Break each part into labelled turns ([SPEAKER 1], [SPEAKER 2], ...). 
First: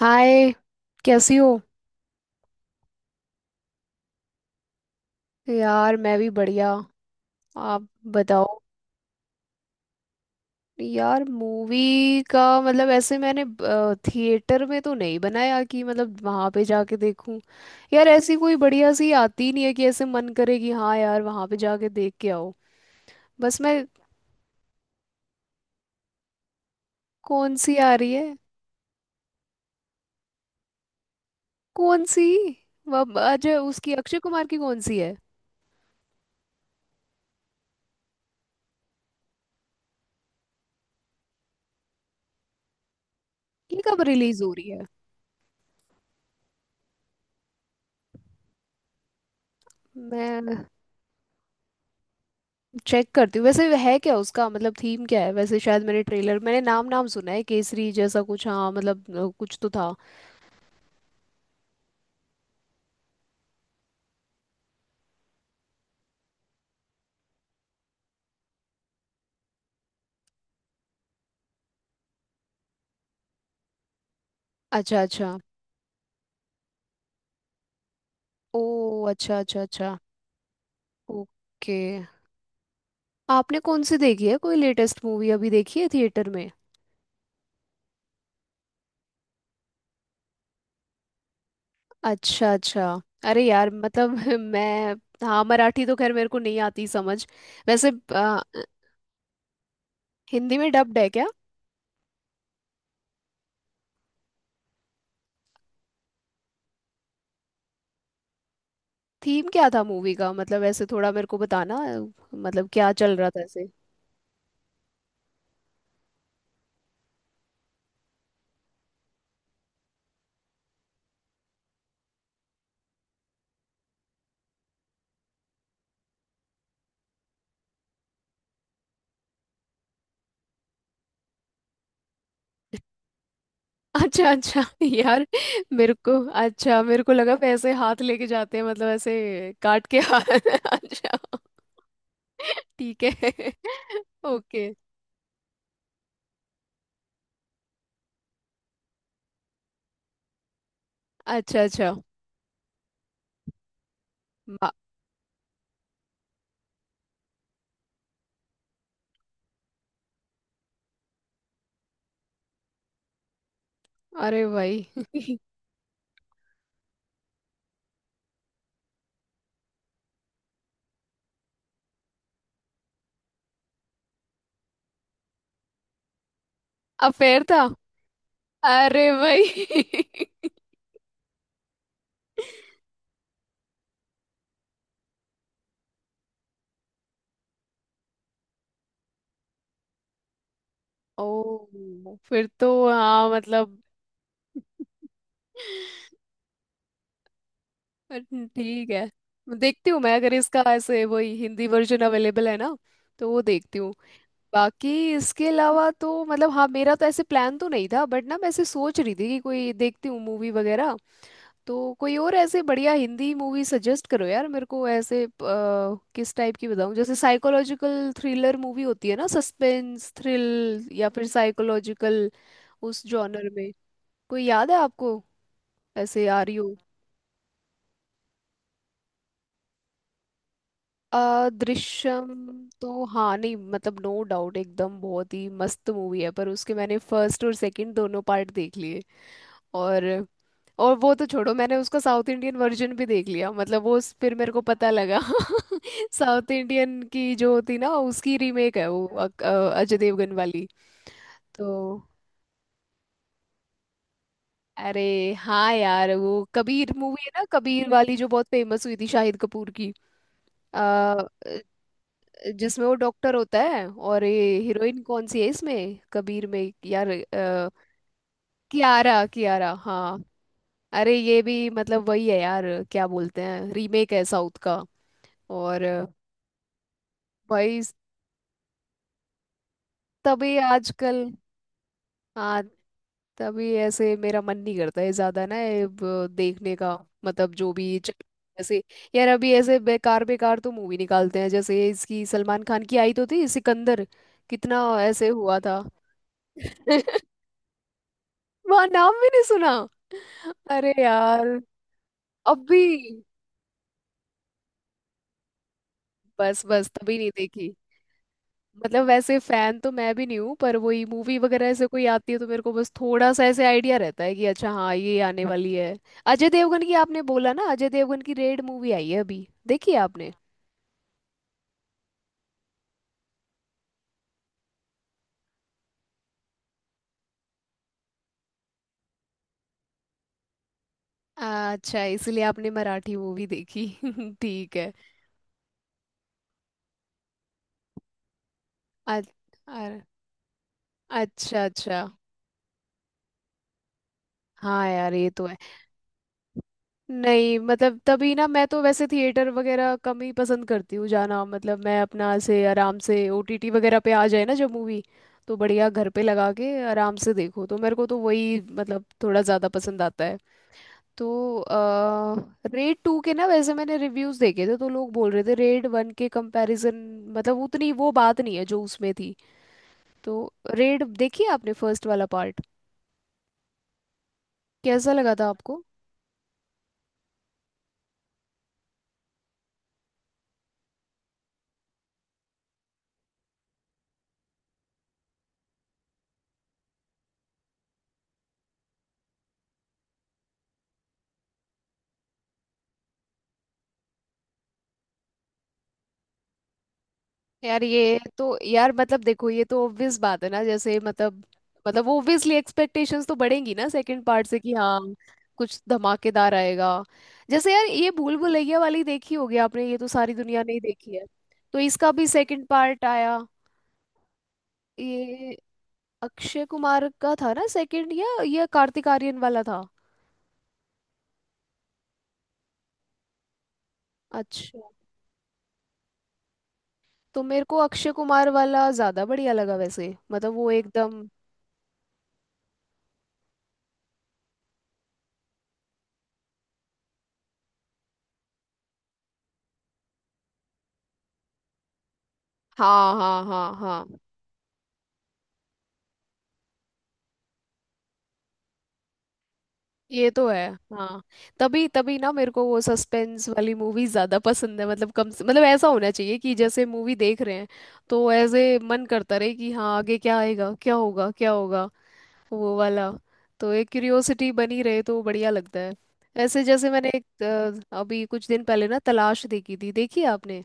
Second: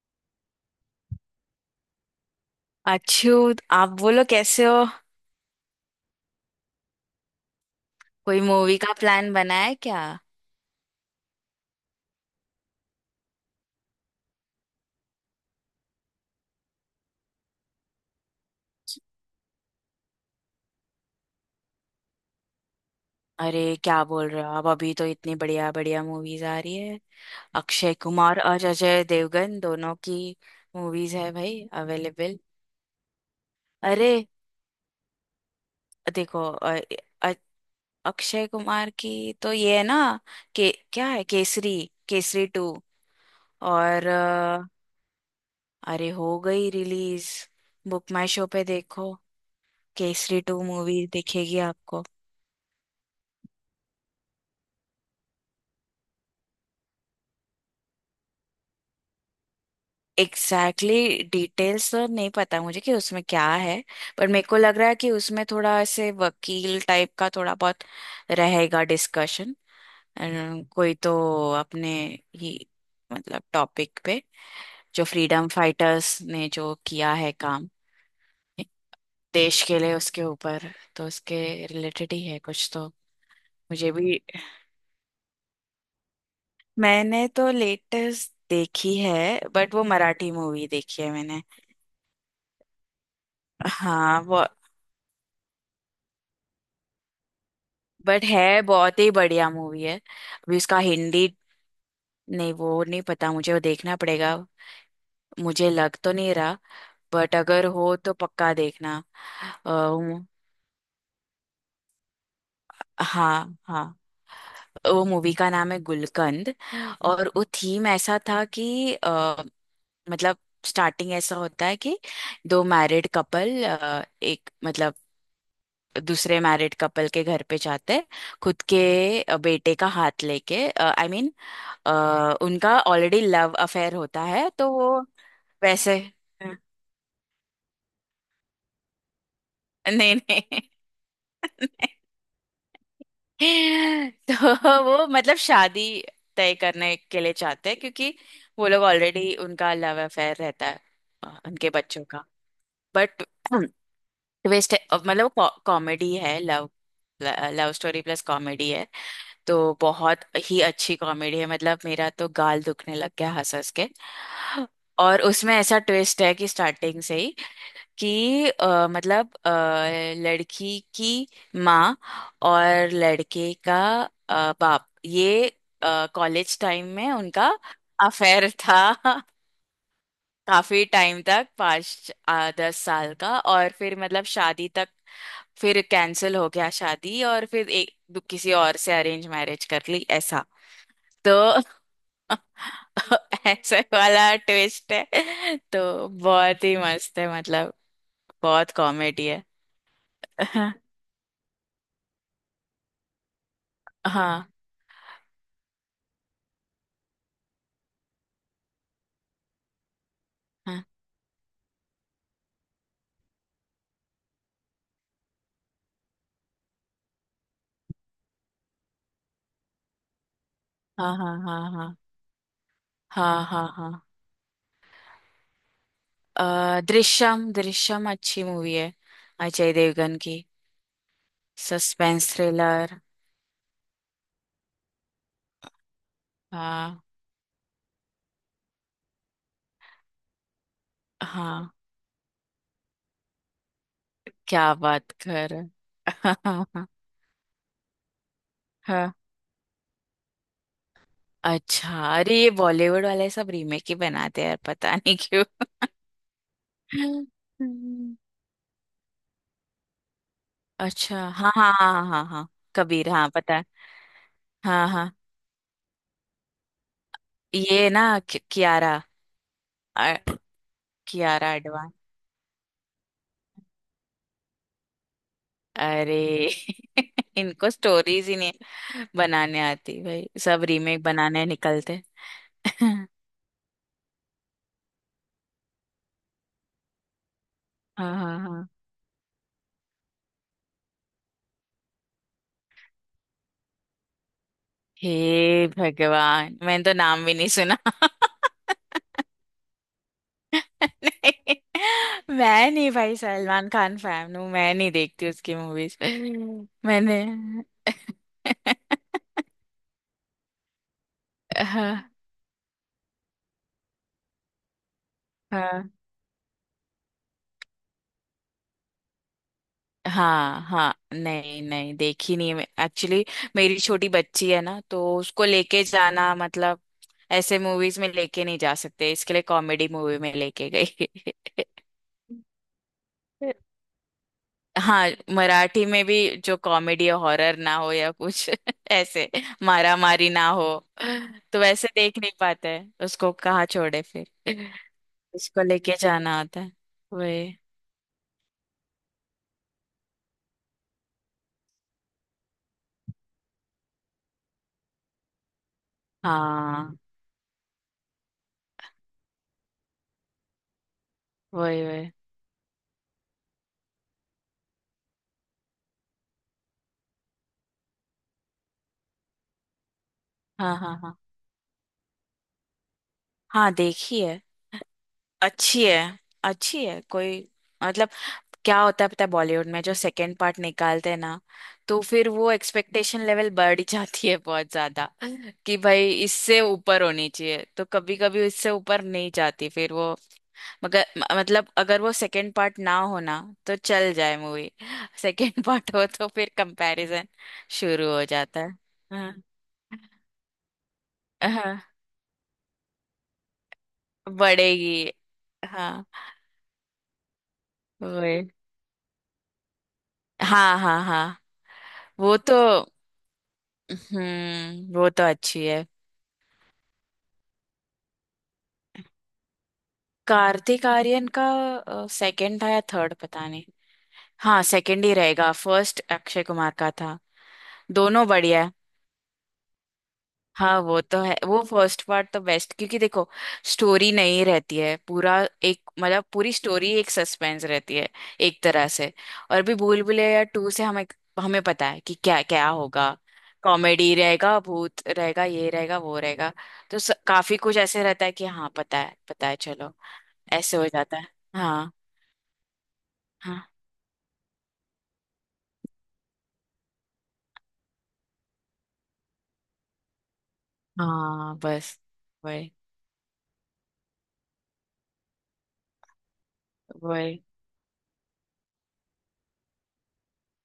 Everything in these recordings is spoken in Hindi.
[SPEAKER 1] हाय। कैसी हो।
[SPEAKER 2] अच्छू। आप बोलो कैसे हो।
[SPEAKER 1] यार मैं भी बढ़िया। आप
[SPEAKER 2] कोई
[SPEAKER 1] बताओ।
[SPEAKER 2] मूवी का प्लान बना है क्या।
[SPEAKER 1] यार मूवी का मतलब ऐसे मैंने थिएटर में तो नहीं बनाया कि मतलब वहां पे जाके देखूं। यार ऐसी कोई बढ़िया सी आती नहीं है कि ऐसे मन करे कि हाँ यार वहां पे जाके देख के आओ।
[SPEAKER 2] अरे
[SPEAKER 1] बस मैं।
[SPEAKER 2] क्या बोल रहे हो आप, अभी तो इतनी बढ़िया बढ़िया मूवीज आ रही है।
[SPEAKER 1] कौन सी आ
[SPEAKER 2] अक्षय
[SPEAKER 1] रही है?
[SPEAKER 2] कुमार और अजय देवगन दोनों की मूवीज है भाई
[SPEAKER 1] कौन सी?
[SPEAKER 2] अवेलेबल।
[SPEAKER 1] वह अजय उसकी
[SPEAKER 2] अरे
[SPEAKER 1] अक्षय कुमार की कौन सी है?
[SPEAKER 2] देखो, अ- अक्षय कुमार की तो ये है ना, के क्या है, केसरी, केसरी टू।
[SPEAKER 1] ये कब
[SPEAKER 2] और
[SPEAKER 1] रिलीज हो रही है?
[SPEAKER 2] अरे हो गई रिलीज। बुक माई शो पे देखो, केसरी टू
[SPEAKER 1] मैं
[SPEAKER 2] मूवी दिखेगी आपको।
[SPEAKER 1] चेक करती हूँ। वैसे है क्या उसका मतलब, थीम क्या है? वैसे शायद मैंने ट्रेलर, मैंने नाम नाम सुना है केसरी जैसा कुछ। हाँ मतलब कुछ तो था।
[SPEAKER 2] एग्जैक्टली exactly, डिटेल्स तो नहीं पता मुझे कि उसमें क्या है। पर मेरे को लग रहा है कि उसमें थोड़ा ऐसे वकील टाइप का थोड़ा बहुत रहेगा डिस्कशन। कोई तो अपने ही मतलब टॉपिक पे,
[SPEAKER 1] अच्छा
[SPEAKER 2] जो
[SPEAKER 1] अच्छा।
[SPEAKER 2] फ्रीडम फाइटर्स ने जो किया है काम
[SPEAKER 1] ओ, अच्छा
[SPEAKER 2] देश
[SPEAKER 1] अच्छा
[SPEAKER 2] के लिए
[SPEAKER 1] अच्छा।
[SPEAKER 2] उसके ऊपर तो उसके
[SPEAKER 1] ओके।
[SPEAKER 2] रिलेटेड ही है कुछ तो।
[SPEAKER 1] आपने कौन
[SPEAKER 2] मुझे
[SPEAKER 1] सी
[SPEAKER 2] भी,
[SPEAKER 1] देखी है? कोई लेटेस्ट मूवी अभी देखी है थिएटर में?
[SPEAKER 2] मैंने तो लेटेस्ट देखी है, बट वो मराठी मूवी देखी है मैंने।
[SPEAKER 1] अच्छा अच्छा। अरे यार मतलब
[SPEAKER 2] हाँ।
[SPEAKER 1] मैं। हाँ, मराठी तो खैर मेरे को नहीं आती समझ। वैसे
[SPEAKER 2] बट है, बहुत ही बढ़िया मूवी है अभी
[SPEAKER 1] हिंदी में
[SPEAKER 2] उसका
[SPEAKER 1] डब्ड है क्या?
[SPEAKER 2] हिंदी। नहीं वो नहीं पता मुझे, वो देखना पड़ेगा। मुझे लग तो नहीं रहा, बट अगर हो तो पक्का देखना।
[SPEAKER 1] थीम क्या
[SPEAKER 2] अ,
[SPEAKER 1] था मूवी
[SPEAKER 2] वो-
[SPEAKER 1] का, मतलब ऐसे थोड़ा मेरे को बताना मतलब क्या चल रहा था
[SPEAKER 2] हाँ
[SPEAKER 1] ऐसे।
[SPEAKER 2] हाँ। वो मूवी का नाम है गुलकंद। और वो थीम ऐसा था कि मतलब स्टार्टिंग ऐसा होता है कि दो मैरिड कपल, एक मतलब दूसरे मैरिड कपल के घर पे जाते हैं, खुद के बेटे का हाथ लेके, आई मीन अ, उनका ऑलरेडी लव अफेयर होता
[SPEAKER 1] अच्छा
[SPEAKER 2] है
[SPEAKER 1] अच्छा
[SPEAKER 2] तो वो
[SPEAKER 1] यार। मेरे
[SPEAKER 2] वैसे।
[SPEAKER 1] को अच्छा, मेरे को लगा पैसे हाथ लेके जाते हैं, मतलब ऐसे काट के
[SPEAKER 2] नहीं
[SPEAKER 1] हाथ।
[SPEAKER 2] नहीं।
[SPEAKER 1] अच्छा। ठीक है। ओके।
[SPEAKER 2] तो वो मतलब शादी तय करने के लिए चाहते हैं क्योंकि वो लोग ऑलरेडी उनका लव अफेयर रहता है,
[SPEAKER 1] अच्छा
[SPEAKER 2] उनके
[SPEAKER 1] अच्छा।
[SPEAKER 2] बच्चों का। बट ट्विस्ट
[SPEAKER 1] बा-
[SPEAKER 2] है अब, मतलब कॉमेडी है, love love story plus comedy है। तो बहुत ही अच्छी कॉमेडी है, मतलब मेरा तो गाल दुखने लग गया हंस हंस के।
[SPEAKER 1] अरे भाई।
[SPEAKER 2] और उसमें ऐसा ट्विस्ट है कि स्टार्टिंग से ही कि लड़की की माँ और लड़के का बाप ये कॉलेज टाइम में
[SPEAKER 1] अफेयर
[SPEAKER 2] उनका
[SPEAKER 1] था।
[SPEAKER 2] अफेयर था।
[SPEAKER 1] अरे भाई।
[SPEAKER 2] काफी टाइम तक, पाँच दस साल का, और फिर मतलब शादी तक। फिर कैंसिल हो गया शादी, और फिर किसी और से अरेंज मैरिज कर ली, ऐसा। तो
[SPEAKER 1] ओ फिर तो हाँ
[SPEAKER 2] ऐसे
[SPEAKER 1] मतलब,
[SPEAKER 2] वाला ट्विस्ट है, तो बहुत ही मस्त है, मतलब बहुत
[SPEAKER 1] ठीक है।
[SPEAKER 2] कॉमेडी है।
[SPEAKER 1] देखती हूँ मैं, अगर इसका ऐसे वही हिंदी वर्जन अवेलेबल है ना, तो वो देखती हूँ।
[SPEAKER 2] हाँ
[SPEAKER 1] बाकी इसके अलावा तो मतलब हाँ, मेरा तो ऐसे प्लान तो नहीं था, बट ना मैं ऐसे सोच रही थी कि कोई देखती हूँ मूवी
[SPEAKER 2] हाँ
[SPEAKER 1] वगैरह। तो कोई और ऐसे बढ़िया हिंदी मूवी सजेस्ट करो यार मेरे को ऐसे किस टाइप की बताऊँ, जैसे साइकोलॉजिकल थ्रिलर मूवी होती है ना, सस्पेंस थ्रिल या
[SPEAKER 2] हाँ
[SPEAKER 1] फिर
[SPEAKER 2] हाँ हाँ
[SPEAKER 1] साइकोलॉजिकल, उस
[SPEAKER 2] हाँ
[SPEAKER 1] जॉनर
[SPEAKER 2] हाँ
[SPEAKER 1] में
[SPEAKER 2] हाँ
[SPEAKER 1] कोई याद है आपको ऐसे आ रही हो?
[SPEAKER 2] हाँ। दृश्यम, दृश्यम अच्छी मूवी है, अजय देवगन की। Suspense
[SPEAKER 1] Drishyam
[SPEAKER 2] thriller.
[SPEAKER 1] तो हाँ, नहीं मतलब नो डाउट एकदम बहुत ही मस्त मूवी है, पर उसके मैंने
[SPEAKER 2] हाँ
[SPEAKER 1] फर्स्ट और सेकंड दोनों पार्ट देख लिए। और वो तो छोड़ो,
[SPEAKER 2] हाँ,
[SPEAKER 1] मैंने उसका साउथ इंडियन वर्जन भी देख लिया। मतलब वो फिर मेरे को
[SPEAKER 2] क्या
[SPEAKER 1] पता
[SPEAKER 2] बात
[SPEAKER 1] लगा
[SPEAKER 2] कर।
[SPEAKER 1] साउथ
[SPEAKER 2] हाँ
[SPEAKER 1] इंडियन की जो होती ना, उसकी रीमेक है वो
[SPEAKER 2] हाँ,
[SPEAKER 1] अजय देवगन वाली। तो
[SPEAKER 2] अच्छा। अरे ये बॉलीवुड वाले सब रीमेक ही बनाते हैं यार, पता
[SPEAKER 1] अरे
[SPEAKER 2] नहीं क्यों।
[SPEAKER 1] हाँ यार, वो कबीर मूवी है ना, कबीर
[SPEAKER 2] हम्म,
[SPEAKER 1] वाली जो बहुत फेमस हुई थी शाहिद कपूर की। आ,
[SPEAKER 2] अच्छा हाँ हाँ हाँ हाँ हाँ हाँ।
[SPEAKER 1] जिसमें वो
[SPEAKER 2] कबीर, हाँ
[SPEAKER 1] डॉक्टर
[SPEAKER 2] पता
[SPEAKER 1] होता
[SPEAKER 2] है।
[SPEAKER 1] है, और ये
[SPEAKER 2] हाँ
[SPEAKER 1] हीरोइन
[SPEAKER 2] हाँ,
[SPEAKER 1] कौन सी है इसमें कबीर में यार
[SPEAKER 2] ये ना कियारा,
[SPEAKER 1] कियारा कियारा
[SPEAKER 2] अ,
[SPEAKER 1] हाँ। अरे ये
[SPEAKER 2] कियारा
[SPEAKER 1] भी
[SPEAKER 2] आडवाणी।
[SPEAKER 1] मतलब वही है यार, क्या बोलते हैं, रीमेक है साउथ का। और
[SPEAKER 2] अरे इनको
[SPEAKER 1] भाई,
[SPEAKER 2] स्टोरीज ही नहीं बनाने आती भाई,
[SPEAKER 1] तभी
[SPEAKER 2] सब रीमेक
[SPEAKER 1] आजकल
[SPEAKER 2] बनाने निकलते।
[SPEAKER 1] हाँ
[SPEAKER 2] हाँ
[SPEAKER 1] तभी ऐसे मेरा मन नहीं करता है ज्यादा ना ये देखने का, मतलब जो भी
[SPEAKER 2] हाँ हाँ।
[SPEAKER 1] ऐसे। यार अभी ऐसे बेकार बेकार तो मूवी निकालते हैं, जैसे इसकी सलमान खान की आई तो थी सिकंदर, कितना ऐसे हुआ
[SPEAKER 2] हे
[SPEAKER 1] था।
[SPEAKER 2] भगवान, मैंने तो नाम भी नहीं सुना।
[SPEAKER 1] वहां नाम भी नहीं सुना। अरे यार।
[SPEAKER 2] नहीं, मैं
[SPEAKER 1] अभी
[SPEAKER 2] नहीं भाई, सलमान खान फैन हूँ मैं, नहीं देखती उसकी मूवीज।
[SPEAKER 1] बस बस तभी
[SPEAKER 2] मैंने,
[SPEAKER 1] नहीं देखी। मतलब वैसे फैन तो मैं भी नहीं हूँ, पर वही मूवी वगैरह ऐसे कोई
[SPEAKER 2] हाँ
[SPEAKER 1] आती है तो मेरे को बस थोड़ा सा ऐसे आइडिया रहता है कि अच्छा हाँ ये आने वाली
[SPEAKER 2] हाँ
[SPEAKER 1] है। अजय देवगन की आपने बोला ना, अजय देवगन की रेड मूवी आई है अभी, देखी है आपने?
[SPEAKER 2] हाँ हाँ। नहीं नहीं देखी नहीं है एक्चुअली। मेरी छोटी बच्ची है ना, तो उसको लेके जाना मतलब ऐसे मूवीज में लेके नहीं जा सकते, इसके लिए कॉमेडी मूवी में लेके गई।
[SPEAKER 1] अच्छा इसलिए आपने मराठी मूवी देखी। ठीक है।
[SPEAKER 2] हाँ, मराठी में भी जो कॉमेडी या हॉरर ना हो या कुछ
[SPEAKER 1] अ-
[SPEAKER 2] ऐसे मारा
[SPEAKER 1] अर-
[SPEAKER 2] मारी ना हो, तो
[SPEAKER 1] अच्छा
[SPEAKER 2] वैसे
[SPEAKER 1] अच्छा।
[SPEAKER 2] देख नहीं पाते हैं, उसको कहाँ छोड़े फिर,
[SPEAKER 1] हाँ यार ये तो है।
[SPEAKER 2] उसको लेके जाना होता है। वही।
[SPEAKER 1] नहीं मतलब तभी ना मैं तो वैसे थिएटर वगैरह कम ही पसंद करती हूँ जाना, मतलब मैं अपना से आराम से ओटीटी वगैरह पे आ जाए ना जब मूवी, तो बढ़िया घर पे लगा के
[SPEAKER 2] हाँ।
[SPEAKER 1] आराम से देखो, तो मेरे को तो वही मतलब थोड़ा ज़्यादा पसंद आता है। तो
[SPEAKER 2] वही वही।
[SPEAKER 1] रेड टू के ना वैसे मैंने रिव्यूज़ देखे थे, तो लोग बोल रहे थे रेड वन के कंपैरिजन मतलब उतनी वो बात नहीं है जो उसमें थी। तो
[SPEAKER 2] हाँ हाँ
[SPEAKER 1] रेड
[SPEAKER 2] हाँ
[SPEAKER 1] देखिए आपने फर्स्ट वाला पार्ट,
[SPEAKER 2] हाँ, देखी है।
[SPEAKER 1] कैसा लगा था आपको?
[SPEAKER 2] अच्छी है, अच्छी है, कोई मतलब क्या होता है पता है, बॉलीवुड में जो सेकंड पार्ट निकालते हैं ना, तो फिर वो एक्सपेक्टेशन लेवल बढ़ जाती है बहुत ज्यादा, कि भाई इससे ऊपर होनी चाहिए, तो कभी कभी इससे ऊपर नहीं जाती फिर वो। मतलब अगर वो सेकंड पार्ट ना हो ना, तो चल जाए मूवी। सेकंड पार्ट हो तो फिर कंपैरिजन
[SPEAKER 1] यार
[SPEAKER 2] शुरू
[SPEAKER 1] ये
[SPEAKER 2] हो
[SPEAKER 1] तो
[SPEAKER 2] जाता है।
[SPEAKER 1] यार मतलब,
[SPEAKER 2] हाँ
[SPEAKER 1] देखो ये तो ऑब्वियस बात है ना, जैसे मतलब,
[SPEAKER 2] हाँ,
[SPEAKER 1] मतलब वो ऑब्वियसली एक्सपेक्टेशंस तो बढ़ेंगी ना सेकंड पार्ट से कि हाँ
[SPEAKER 2] बढ़ेगी।
[SPEAKER 1] कुछ
[SPEAKER 2] हाँ,
[SPEAKER 1] धमाकेदार आएगा। जैसे यार ये भूल
[SPEAKER 2] वही।
[SPEAKER 1] भुलैया वाली देखी होगी आपने, ये तो सारी दुनिया
[SPEAKER 2] हाँ
[SPEAKER 1] नहीं
[SPEAKER 2] हाँ
[SPEAKER 1] देखी है,
[SPEAKER 2] हाँ।
[SPEAKER 1] तो इसका भी
[SPEAKER 2] वो तो,
[SPEAKER 1] सेकंड पार्ट आया।
[SPEAKER 2] हम्म, वो तो
[SPEAKER 1] ये
[SPEAKER 2] अच्छी है।
[SPEAKER 1] अक्षय कुमार का था ना सेकंड, या ये कार्तिक आर्यन वाला था?
[SPEAKER 2] कार्तिक आर्यन का सेकंड था या थर्ड, पता नहीं। हाँ
[SPEAKER 1] अच्छा,
[SPEAKER 2] सेकंड ही रहेगा, फर्स्ट अक्षय कुमार का था।
[SPEAKER 1] तो मेरे को अक्षय
[SPEAKER 2] दोनों
[SPEAKER 1] कुमार
[SPEAKER 2] बढ़िया है।
[SPEAKER 1] वाला ज्यादा बढ़िया लगा वैसे, मतलब वो
[SPEAKER 2] हाँ वो तो
[SPEAKER 1] एकदम।
[SPEAKER 2] है, वो फर्स्ट पार्ट तो बेस्ट क्योंकि देखो स्टोरी नहीं रहती है पूरा, एक मतलब पूरी स्टोरी एक सस्पेंस रहती है एक तरह से। और भी, भूल भुलैया टू से हमें हमें पता है कि क्या क्या होगा,
[SPEAKER 1] हाँ हाँ हाँ
[SPEAKER 2] कॉमेडी
[SPEAKER 1] हाँ।
[SPEAKER 2] रहेगा, भूत रहेगा, ये रहेगा, वो रहेगा, तो काफी कुछ ऐसे रहता है कि हाँ पता है, पता है, चलो
[SPEAKER 1] ये तो है।
[SPEAKER 2] ऐसे हो जाता
[SPEAKER 1] हाँ।
[SPEAKER 2] है।
[SPEAKER 1] तभी
[SPEAKER 2] हाँ
[SPEAKER 1] तभी ना मेरे को वो सस्पेंस
[SPEAKER 2] हाँ।
[SPEAKER 1] वाली मूवी ज्यादा पसंद है, मतलब कम से मतलब ऐसा होना चाहिए कि जैसे मूवी देख रहे हैं तो ऐसे मन करता रहे कि हाँ आगे क्या आएगा, क्या होगा क्या
[SPEAKER 2] हाँ
[SPEAKER 1] होगा,
[SPEAKER 2] बस, वही
[SPEAKER 1] वो वाला, तो एक क्यूरियोसिटी बनी रहे तो बढ़िया लगता है। ऐसे जैसे मैंने एक
[SPEAKER 2] वही।
[SPEAKER 1] अभी कुछ दिन पहले ना तलाश देखी थी, देखी है आपने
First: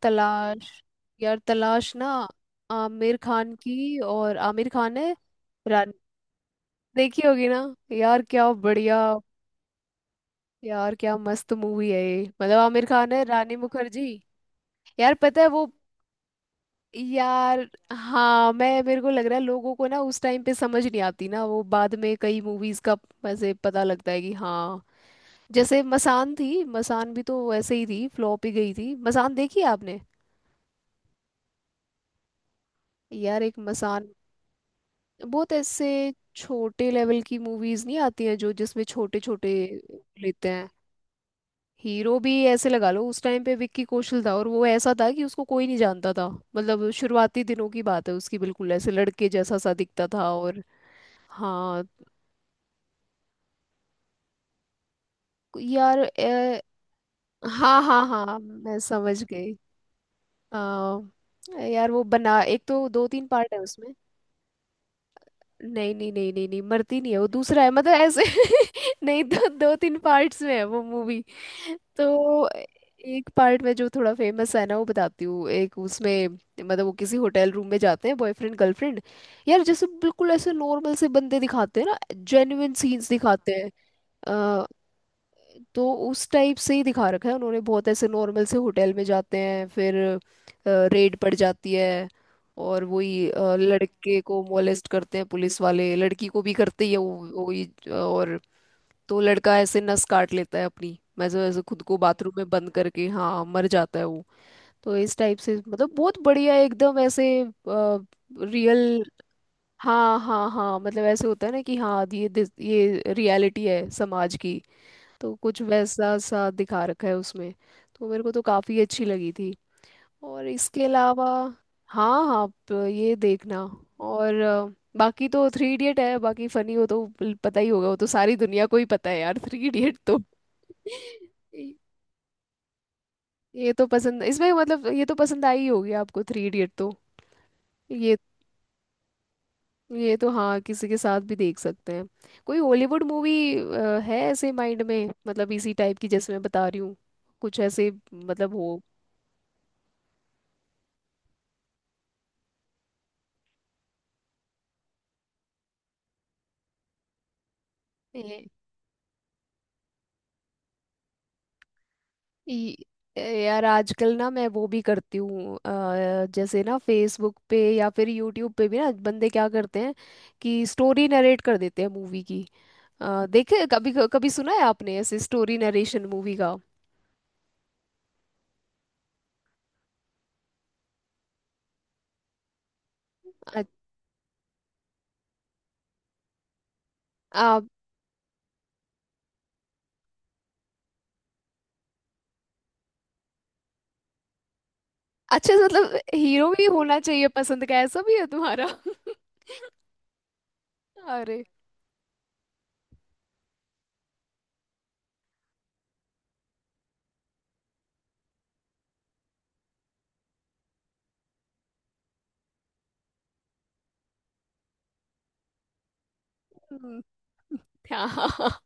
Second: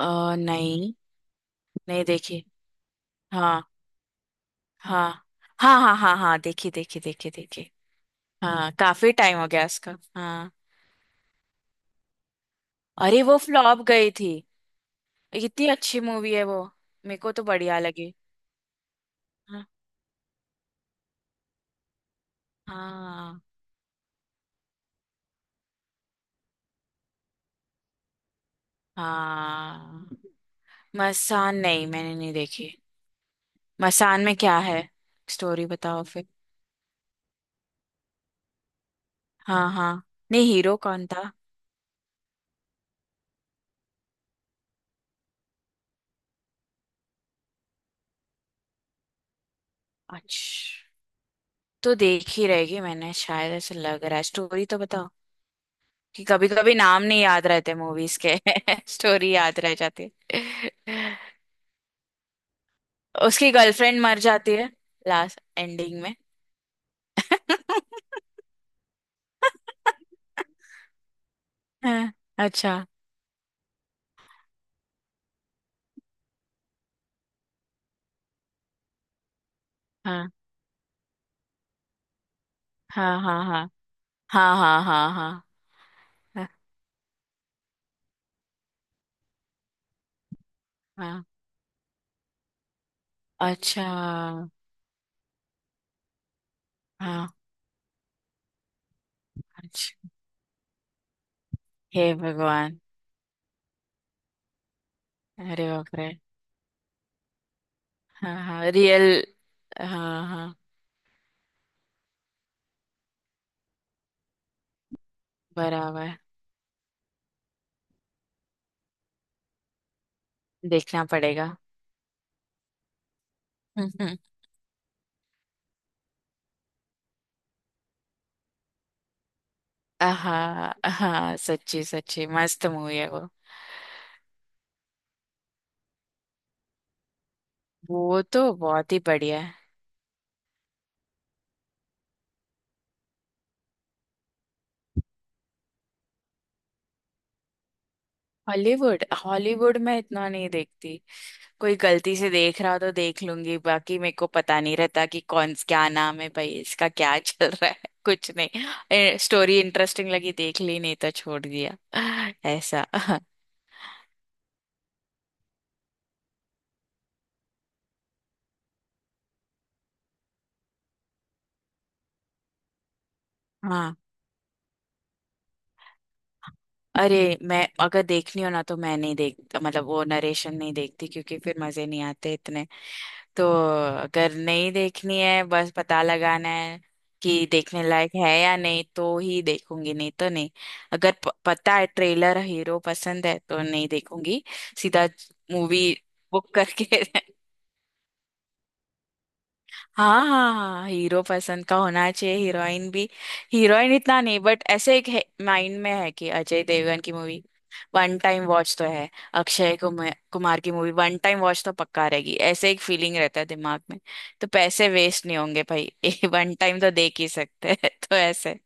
[SPEAKER 2] अ
[SPEAKER 1] तलाश?
[SPEAKER 2] नहीं
[SPEAKER 1] यार तलाश
[SPEAKER 2] नहीं
[SPEAKER 1] ना
[SPEAKER 2] देखी।
[SPEAKER 1] आमिर खान
[SPEAKER 2] हाँ
[SPEAKER 1] की, और आमिर खान
[SPEAKER 2] हाँ
[SPEAKER 1] है
[SPEAKER 2] हाँ
[SPEAKER 1] रान
[SPEAKER 2] हाँ हाँ हाँ, देखी देखी
[SPEAKER 1] देखी
[SPEAKER 2] देखी
[SPEAKER 1] होगी ना।
[SPEAKER 2] देखी।
[SPEAKER 1] यार क्या
[SPEAKER 2] हाँ
[SPEAKER 1] बढ़िया।
[SPEAKER 2] काफी टाइम हो गया उसका, हाँ।
[SPEAKER 1] यार क्या मस्त मूवी है ये, मतलब आमिर खान
[SPEAKER 2] अरे
[SPEAKER 1] है,
[SPEAKER 2] वो
[SPEAKER 1] रानी
[SPEAKER 2] फ्लॉप
[SPEAKER 1] मुखर्जी।
[SPEAKER 2] गई थी,
[SPEAKER 1] यार पता है वो,
[SPEAKER 2] इतनी अच्छी मूवी है वो, मेरे को तो
[SPEAKER 1] यार
[SPEAKER 2] बढ़िया लगी।
[SPEAKER 1] हाँ मैं, मेरे को लग रहा है
[SPEAKER 2] हाँ
[SPEAKER 1] लोगों को ना उस टाइम पे समझ नहीं आती ना, वो बाद में कई मूवीज का
[SPEAKER 2] हाँ
[SPEAKER 1] ऐसे पता लगता है कि हाँ। जैसे मसान थी, मसान भी तो ऐसे ही थी, फ्लॉप ही गई थी। मसान देखी है आपने?
[SPEAKER 2] हाँ। मसान नहीं, मैंने नहीं देखी।
[SPEAKER 1] यार एक मसान
[SPEAKER 2] मसान में क्या है,
[SPEAKER 1] बहुत,
[SPEAKER 2] स्टोरी बताओ
[SPEAKER 1] ऐसे
[SPEAKER 2] फिर।
[SPEAKER 1] छोटे लेवल की मूवीज नहीं आती हैं जो जिसमें छोटे छोटे
[SPEAKER 2] हाँ हाँ, नहीं
[SPEAKER 1] लेते हैं।
[SPEAKER 2] हीरो कौन था।
[SPEAKER 1] हीरो भी ऐसे लगा लो उस टाइम पे विक्की कौशल था, और वो ऐसा था कि उसको कोई नहीं जानता था। मतलब शुरुआती दिनों की बात है उसकी, बिल्कुल ऐसे लड़के जैसा सा दिखता था, और
[SPEAKER 2] अच्छा,
[SPEAKER 1] हाँ।
[SPEAKER 2] तो देख ही रहेगी मैंने शायद, ऐसा लग रहा है, स्टोरी तो बताओ,
[SPEAKER 1] यार
[SPEAKER 2] कि कभी कभी नाम नहीं याद रहते
[SPEAKER 1] हाँ हाँ
[SPEAKER 2] मूवीज के।
[SPEAKER 1] हाँ मैं समझ
[SPEAKER 2] स्टोरी
[SPEAKER 1] गई।
[SPEAKER 2] याद रह जाती
[SPEAKER 1] आ,
[SPEAKER 2] है।
[SPEAKER 1] यार वो बना, एक तो दो तीन
[SPEAKER 2] उसकी
[SPEAKER 1] पार्ट है उसमें।
[SPEAKER 2] गर्लफ्रेंड मर जाती है लास्ट
[SPEAKER 1] नहीं
[SPEAKER 2] एंडिंग
[SPEAKER 1] नहीं
[SPEAKER 2] में।
[SPEAKER 1] नहीं नहीं नहीं, मरती नहीं है वो, दूसरा है मतलब ऐसे। नहीं, दो, दो तीन पार्ट्स में है वो मूवी।
[SPEAKER 2] हाँ,
[SPEAKER 1] तो
[SPEAKER 2] अच्छा।
[SPEAKER 1] एक पार्ट में जो थोड़ा फेमस है ना वो बताती हूँ, एक उसमें, मतलब वो किसी होटल रूम में जाते हैं बॉयफ्रेंड गर्लफ्रेंड। यार जैसे
[SPEAKER 2] हाँ
[SPEAKER 1] बिल्कुल ऐसे नॉर्मल से बंदे दिखाते हैं ना, जेन्युइन सीन्स
[SPEAKER 2] हाँ हाँ
[SPEAKER 1] दिखाते हैं।
[SPEAKER 2] हाँ हाँ हाँ हाँ हाँ
[SPEAKER 1] तो उस
[SPEAKER 2] हाँ
[SPEAKER 1] टाइप से ही दिखा रखा है उन्होंने, बहुत ऐसे नॉर्मल से होटल में जाते हैं, फिर रेड
[SPEAKER 2] हाँ,
[SPEAKER 1] पड़ जाती है। और वही
[SPEAKER 2] अच्छा,
[SPEAKER 1] लड़के को मोलेस्ट करते हैं पुलिस वाले, लड़की को भी करते ही है
[SPEAKER 2] हाँ,
[SPEAKER 1] वही और तो लड़का ऐसे
[SPEAKER 2] अच्छा,
[SPEAKER 1] नस काट लेता है अपनी, मैं जो ऐसे खुद को
[SPEAKER 2] हे
[SPEAKER 1] बाथरूम में बंद
[SPEAKER 2] भगवान,
[SPEAKER 1] करके हाँ मर जाता है वो। तो इस टाइप से,
[SPEAKER 2] अरे
[SPEAKER 1] मतलब
[SPEAKER 2] बाप रे।
[SPEAKER 1] बहुत बढ़िया एकदम ऐसे
[SPEAKER 2] हाँ हाँ
[SPEAKER 1] रियल।
[SPEAKER 2] रियल।
[SPEAKER 1] हाँ
[SPEAKER 2] हाँ
[SPEAKER 1] हाँ
[SPEAKER 2] हाँ,
[SPEAKER 1] हाँ, मतलब ऐसे होता है ना कि हाँ ये ये रियलिटी है समाज की, तो कुछ
[SPEAKER 2] बराबर।
[SPEAKER 1] वैसा सा दिखा रखा है उसमें। तो मेरे को तो काफ़ी अच्छी लगी थी। और इसके
[SPEAKER 2] देखना
[SPEAKER 1] अलावा
[SPEAKER 2] पड़ेगा।
[SPEAKER 1] हाँ हाँ, आप ये देखना। और बाकी तो थ्री इडियट है, बाकी फनी हो तो पता ही होगा, वो तो सारी दुनिया को ही पता है यार थ्री इडियट तो।
[SPEAKER 2] हाँ हाँ, सच्ची सच्ची मस्त मूवी है वो।
[SPEAKER 1] ये तो पसंद, इसमें मतलब ये तो पसंद आई होगी आपको थ्री इडियट तो। ये
[SPEAKER 2] वो तो बहुत ही बढ़िया है।
[SPEAKER 1] ये तो हाँ किसी के साथ भी देख सकते हैं। कोई हॉलीवुड मूवी है ऐसे माइंड में, मतलब इसी टाइप की जैसे मैं बता रही हूँ, कुछ ऐसे मतलब हो?
[SPEAKER 2] हॉलीवुड, हॉलीवुड में इतना नहीं देखती, कोई गलती से देख रहा हो तो देख लूंगी, बाकी मेरे को पता नहीं रहता कि कौन क्या नाम है भाई, इसका क्या चल रहा है। कुछ
[SPEAKER 1] ये-
[SPEAKER 2] नहीं, स्टोरी इंटरेस्टिंग लगी देख ली, नहीं तो छोड़ दिया ऐसा।
[SPEAKER 1] यार आजकल ना मैं वो भी करती हूँ, जैसे ना फेसबुक पे या फिर यूट्यूब पे भी ना बंदे क्या करते हैं कि स्टोरी नरेट कर देते हैं मूवी की। देखे कभी
[SPEAKER 2] हाँ,
[SPEAKER 1] कभी, सुना है आपने ऐसे स्टोरी नरेशन मूवी का?
[SPEAKER 2] अरे, मैं अगर देखनी हो ना तो मैं नहीं देख, मतलब वो नरेशन नहीं देखती क्योंकि फिर मजे नहीं आते इतने। तो
[SPEAKER 1] अ-
[SPEAKER 2] अगर नहीं देखनी है, बस पता लगाना है कि
[SPEAKER 1] आ,
[SPEAKER 2] देखने लायक है या नहीं, तो ही देखूंगी नहीं तो नहीं। अगर पता है ट्रेलर, हीरो पसंद है तो नहीं देखूंगी, सीधा
[SPEAKER 1] अच्छा,
[SPEAKER 2] मूवी
[SPEAKER 1] मतलब हीरो
[SPEAKER 2] बुक
[SPEAKER 1] भी होना
[SPEAKER 2] करके।
[SPEAKER 1] चाहिए पसंद का? ऐसा भी है तुम्हारा।
[SPEAKER 2] हाँ हाँ हाँ, हीरो
[SPEAKER 1] अरे
[SPEAKER 2] पसंद का होना चाहिए, हीरोइन भी। हीरोइन इतना नहीं, बट ऐसे एक माइंड में है कि अजय देवगन की मूवी वन टाइम वॉच तो है, अक्षय कुमार कुमार की मूवी वन टाइम वॉच तो पक्का रहेगी, ऐसे एक फीलिंग रहता है दिमाग में। तो पैसे वेस्ट नहीं होंगे भाई, वन टाइम तो
[SPEAKER 1] हम्म।
[SPEAKER 2] देख ही सकते हैं,
[SPEAKER 1] क्या।
[SPEAKER 2] तो ऐसे।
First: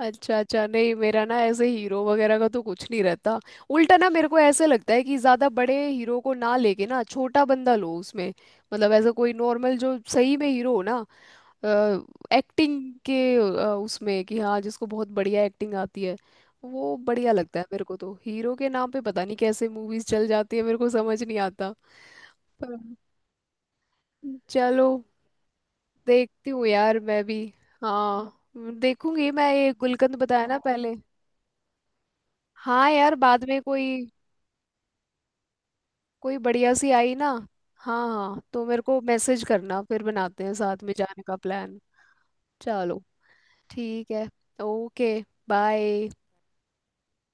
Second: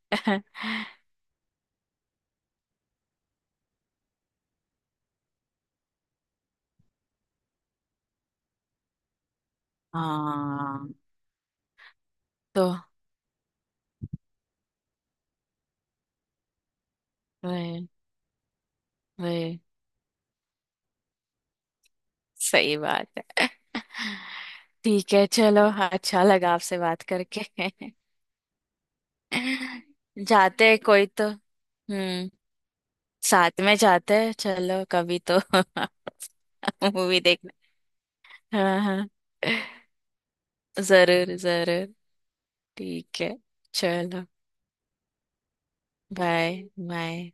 [SPEAKER 1] अच्छा अच्छा, नहीं मेरा ना ऐसे हीरो वगैरह का तो कुछ नहीं रहता। उल्टा ना मेरे को ऐसे लगता है कि ज्यादा बड़े हीरो को ना लेके ना छोटा बंदा लो उसमें। मतलब ऐसा कोई नॉर्मल जो सही में हीरो हो
[SPEAKER 2] हाँ,
[SPEAKER 1] ना
[SPEAKER 2] तो
[SPEAKER 1] एक्टिंग के उसमें, कि हाँ जिसको बहुत बढ़िया एक्टिंग आती है, वो बढ़िया लगता है मेरे
[SPEAKER 2] वही
[SPEAKER 1] को तो। हीरो के नाम पे पता नहीं
[SPEAKER 2] वही
[SPEAKER 1] कैसे मूवीज चल जाती है, मेरे को समझ नहीं आता।
[SPEAKER 2] सही
[SPEAKER 1] पर
[SPEAKER 2] बात है।
[SPEAKER 1] चलो,
[SPEAKER 2] ठीक है चलो, अच्छा
[SPEAKER 1] देखती
[SPEAKER 2] लगा
[SPEAKER 1] हूँ
[SPEAKER 2] आपसे
[SPEAKER 1] यार
[SPEAKER 2] बात
[SPEAKER 1] मैं भी।
[SPEAKER 2] करके।
[SPEAKER 1] हाँ देखूंगी मैं ये गुलकंद बताया ना
[SPEAKER 2] जाते हैं
[SPEAKER 1] पहले।
[SPEAKER 2] कोई तो, हम्म,
[SPEAKER 1] हाँ यार बाद में
[SPEAKER 2] साथ में
[SPEAKER 1] कोई,
[SPEAKER 2] जाते हैं चलो कभी तो,
[SPEAKER 1] कोई बढ़िया सी आई
[SPEAKER 2] मूवी
[SPEAKER 1] ना,
[SPEAKER 2] देखने।
[SPEAKER 1] हाँ हाँ तो
[SPEAKER 2] हाँ
[SPEAKER 1] मेरे को
[SPEAKER 2] हाँ,
[SPEAKER 1] मैसेज करना, फिर बनाते हैं साथ में जाने
[SPEAKER 2] जरूर
[SPEAKER 1] का प्लान।
[SPEAKER 2] जरूर।
[SPEAKER 1] चलो
[SPEAKER 2] ठीक है
[SPEAKER 1] ठीक
[SPEAKER 2] चलो।
[SPEAKER 1] है। Okay bye.
[SPEAKER 2] बाय। बाय।